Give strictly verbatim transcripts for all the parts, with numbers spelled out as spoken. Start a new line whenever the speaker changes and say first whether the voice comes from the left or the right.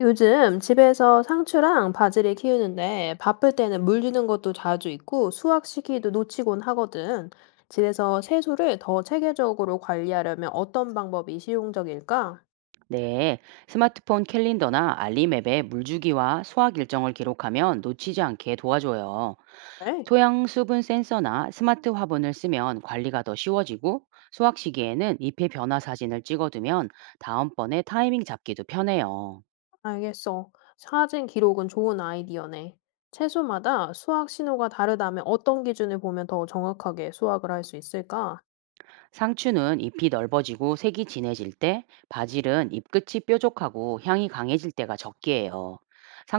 left: 요즘 집에서 상추랑 바지를 키우는데 바쁠 때는 물 주는 것도 자주 있고 수확 시기도 놓치곤 하거든. 집에서 채소를 더 체계적으로 관리하려면 어떤 방법이 실용적일까?
right: 네, 스마트폰 캘린더나 알림앱에 물주기와 수확 일정을 기록하면 놓치지 않게 도와줘요.
left: 네,
right: 토양 수분 센서나 스마트 화분을 쓰면 관리가 더 쉬워지고 수확 시기에는 잎의 변화 사진을 찍어두면 다음번에 타이밍 잡기도 편해요.
left: 알겠어. 사진 기록은 좋은 아이디어네. 채소마다 수확 신호가 다르다면 어떤 기준을 보면 더 정확하게 수확을 할 수 있을까?
right: 상추는 잎이 넓어지고 색이 진해질 때, 바질은 잎끝이 뾰족하고 향이 강해질 때가 적기예요.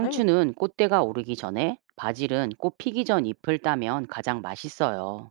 left: 네.
right: 꽃대가 오르기 전에, 바질은 꽃 피기 전 잎을 따면 가장 맛있어요.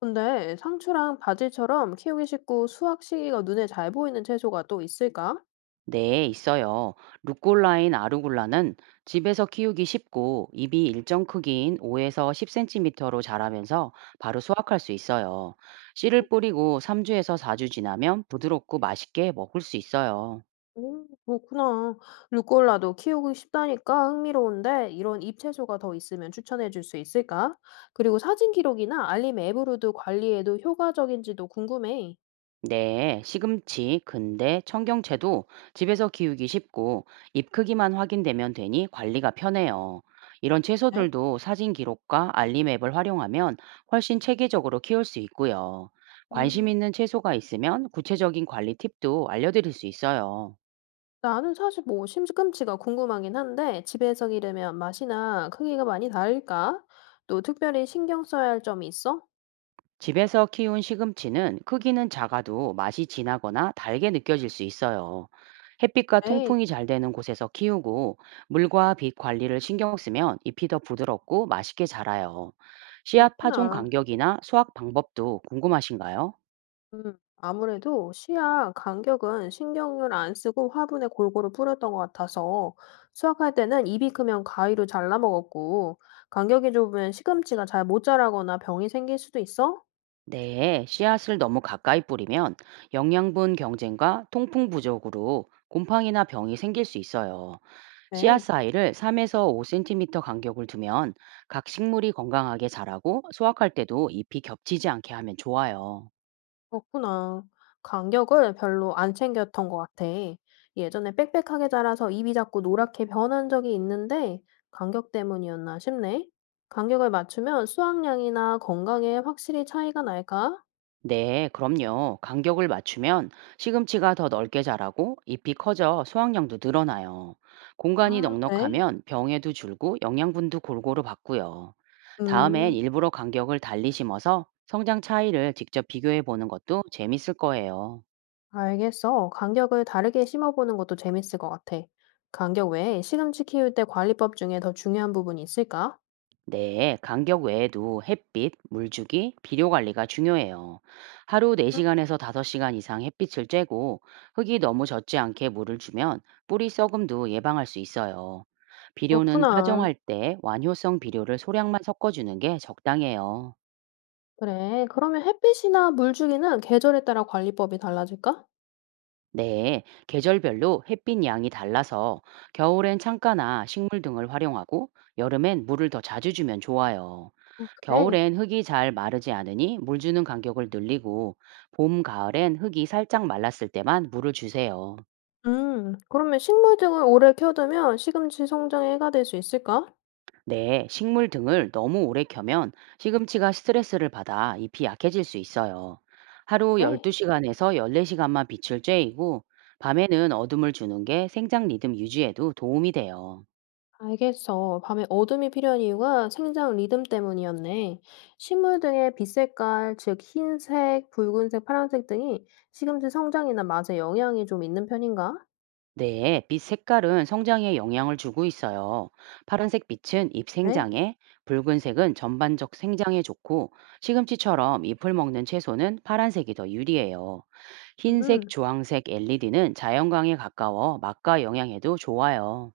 left: 근데 상추랑 바질처럼 키우기 쉽고 수확 시기가 눈에 잘 보이는 채소가 또 있을까?
right: 네, 있어요. 루꼴라인 아루굴라는 집에서 키우기 쉽고 잎이 일정 크기인 오에서 십 센티미터로 자라면서 바로 수확할 수 있어요. 씨를 뿌리고 삼 주에서 사 주 지나면 부드럽고 맛있게 먹을 수 있어요.
left: 음 그렇구나. 루꼴라도 키우고 싶다니까 흥미로운데 이런 잎채소가 더 있으면 추천해 줄 수 있을까? 그리고 사진 기록이나 알림 앱으로도 관리해도 효과적인지도 궁금해.
right: 네, 시금치, 근대, 청경채도 집에서 키우기 쉽고 잎 크기만 확인되면 되니 관리가 편해요. 이런
left: 네.
right: 채소들도 사진 기록과 알림 앱을 활용하면 훨씬 체계적으로 키울 수 있고요. 관심
left: 음,
right: 있는 채소가 있으면 구체적인 관리 팁도 알려드릴 수 있어요.
left: 나는 사실 뭐심지꿈치가 궁금하긴 한데 집에서 기르면 맛이나 크기가 많이 다를까? 또 특별히 신경 써야 할 점이 있어?
right: 집에서 키운 시금치는 크기는 작아도 맛이 진하거나 달게 느껴질 수 있어요. 햇빛과
left: 에이,
right: 통풍이 잘 되는 곳에서 키우고 물과 빛 관리를 신경 쓰면 잎이 더 부드럽고 맛있게 자라요. 씨앗 파종
left: 그렇구나.
right: 간격이나 수확 방법도 궁금하신가요?
left: 음, 아무래도 시야 간격은 신경을 안 쓰고 화분에 골고루 뿌렸던 것 같아서 수확할 때는 입이 크면 가위로 잘라 먹었고 간격이 좁으면 시금치가 잘 못 자라거나 병이 생길 수도 있어?
right: 네, 씨앗을 너무 가까이 뿌리면 영양분 경쟁과 통풍 부족으로 곰팡이나 병이 생길 수 있어요. 씨앗
left: 네,
right: 사이를 삼에서 오 센티미터 간격을 두면 각 식물이 건강하게 자라고 수확할 때도 잎이 겹치지 않게 하면 좋아요.
left: 그렇구나. 간격을 별로 안 챙겼던 것 같아. 예전에 빽빽하게 자라서 입이 자꾸 노랗게 변한 적이 있는데 간격 때문이었나 싶네. 간격을 맞추면 수확량이나 건강에 확실히 차이가 날까?
right: 네, 그럼요. 간격을 맞추면 시금치가 더 넓게 자라고 잎이 커져 수확량도 늘어나요. 공간이
left: 아, 그래?
right: 넉넉하면 병에도 줄고 영양분도 골고루 받고요. 다음엔
left: 음.
right: 일부러 간격을 달리 심어서 성장 차이를 직접 비교해 보는 것도 재밌을 거예요.
left: 알겠어. 간격을 다르게 심어보는 것도 재밌을 것 같아. 간격 외에 시금치 키울 때 관리법 중에 더 중요한 부분이 있을까?
right: 네, 간격 외에도 햇빛, 물주기, 비료 관리가 중요해요. 하루
left: 음,
right: 네 시간에서 다섯 시간 이상 햇빛을 쬐고 흙이 너무 젖지 않게 물을 주면 뿌리 썩음도 예방할 수 있어요. 비료는
left: 그렇구나.
right: 파종할 때 완효성 비료를 소량만 섞어주는 게 적당해요.
left: 그래. 그러면 햇빛이나 물 주기는 계절에 따라 관리법이 달라질까?
right: 네, 계절별로 햇빛 양이 달라서 겨울엔 창가나 식물 등을 활용하고 여름엔 물을 더 자주 주면 좋아요.
left: 그래.
right: 겨울엔 흙이 잘 마르지 않으니 물 주는 간격을 늘리고 봄, 가을엔 흙이 살짝 말랐을 때만 물을 주세요.
left: 음, 그러면 식물 등을 오래 키워두면 시금치 성장에 해가 될 수 있을까?
right: 네, 식물 등을 너무 오래 켜면 시금치가 스트레스를 받아 잎이 약해질 수 있어요. 하루
left: 그래.
right: 열두 시간에서 열네 시간만 빛을 쬐이고 밤에는 어둠을 주는 게 생장 리듬 유지에도 도움이 돼요.
left: 알겠어. 밤에 어둠이 필요한 이유가 생장 리듬 때문이었네. 식물 등의 빛 색깔, 즉 흰색, 붉은색, 파란색 등이 시금치 성장이나 맛에 영향이 좀 있는 편인가?
right: 네, 빛 색깔은 성장에 영향을 주고 있어요. 파란색 빛은 잎
left: 네?
right: 생장에, 붉은색은 전반적 생장에 좋고, 시금치처럼 잎을 먹는 채소는 파란색이 더 유리해요. 흰색,
left: 음,
right: 주황색 엘이디는 자연광에 가까워 막과 영양에도 좋아요.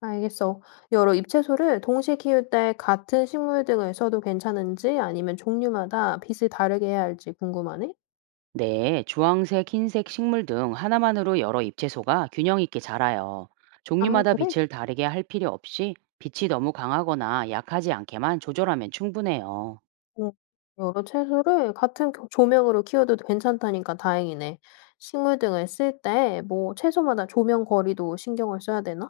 left: 알겠어. 여러 잎채소를 동시에 키울 때 같은 식물 등을 써도 괜찮은지 아니면 종류마다 빛을 다르게 해야 할지 궁금하네?
right: 네, 주황색, 흰색 식물 등 하나만으로 여러 잎채소가 균형 있게 자라요.
left: 아,
right: 종류마다
left: 그래?
right: 빛을 다르게 할 필요 없이 빛이 너무 강하거나 약하지 않게만 조절하면 충분해요.
left: 음. 여러 채소를 같은 겨 조명으로 키워도 괜찮다니까 다행이네. 식물 등을 쓸 때 뭐 채소마다 조명 거리도 신경을 써야 되나?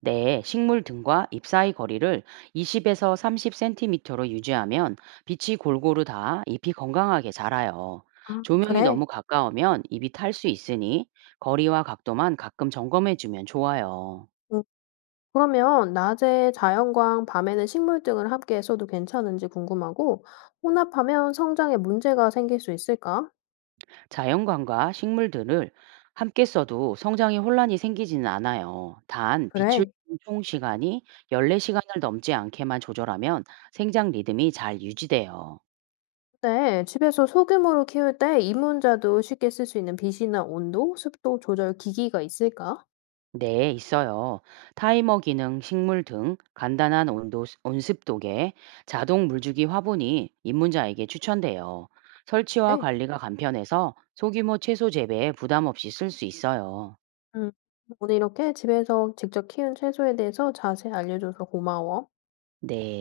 right: 네, 식물 등과 잎 사이 거리를 이십에서 삼십 센티미터로 유지하면 빛이 골고루 다 잎이 건강하게 자라요.
left: 아
right: 조명이
left: 그래?
right: 너무 가까우면 잎이 탈 수 있으니 거리와 각도만 가끔 점검해 주면 좋아요.
left: 음 그러면 낮에 자연광, 밤에는 식물 등을 함께 써도 괜찮은지 궁금하고 혼합하면 성장에 문제가 생길 수 있을까?
right: 자연광과 식물들을 함께 써도 성장에 혼란이 생기지는 않아요. 단, 비출
left: 그래.
right: 총 시간이 열네 시간을 넘지 않게만 조절하면 생장 리듬이 잘 유지돼요.
left: 근데 집에서 소규모로 키울 때 이문자도 쉽게 쓸 수 있는 빛이나 온도, 습도 조절 기기가 있을까?
right: 네, 있어요. 타이머 기능, 식물 등 간단한 온도, 온습도계, 자동 물주기 화분이 입문자에게 추천돼요. 설치와
left: 네.
right: 관리가 간편해서 소규모 채소 재배에 부담 없이 쓸 수 있어요.
left: 음. 오늘 이렇게 집에서 직접 키운 채소에 대해서 자세히 알려줘서 고마워.
right: 네.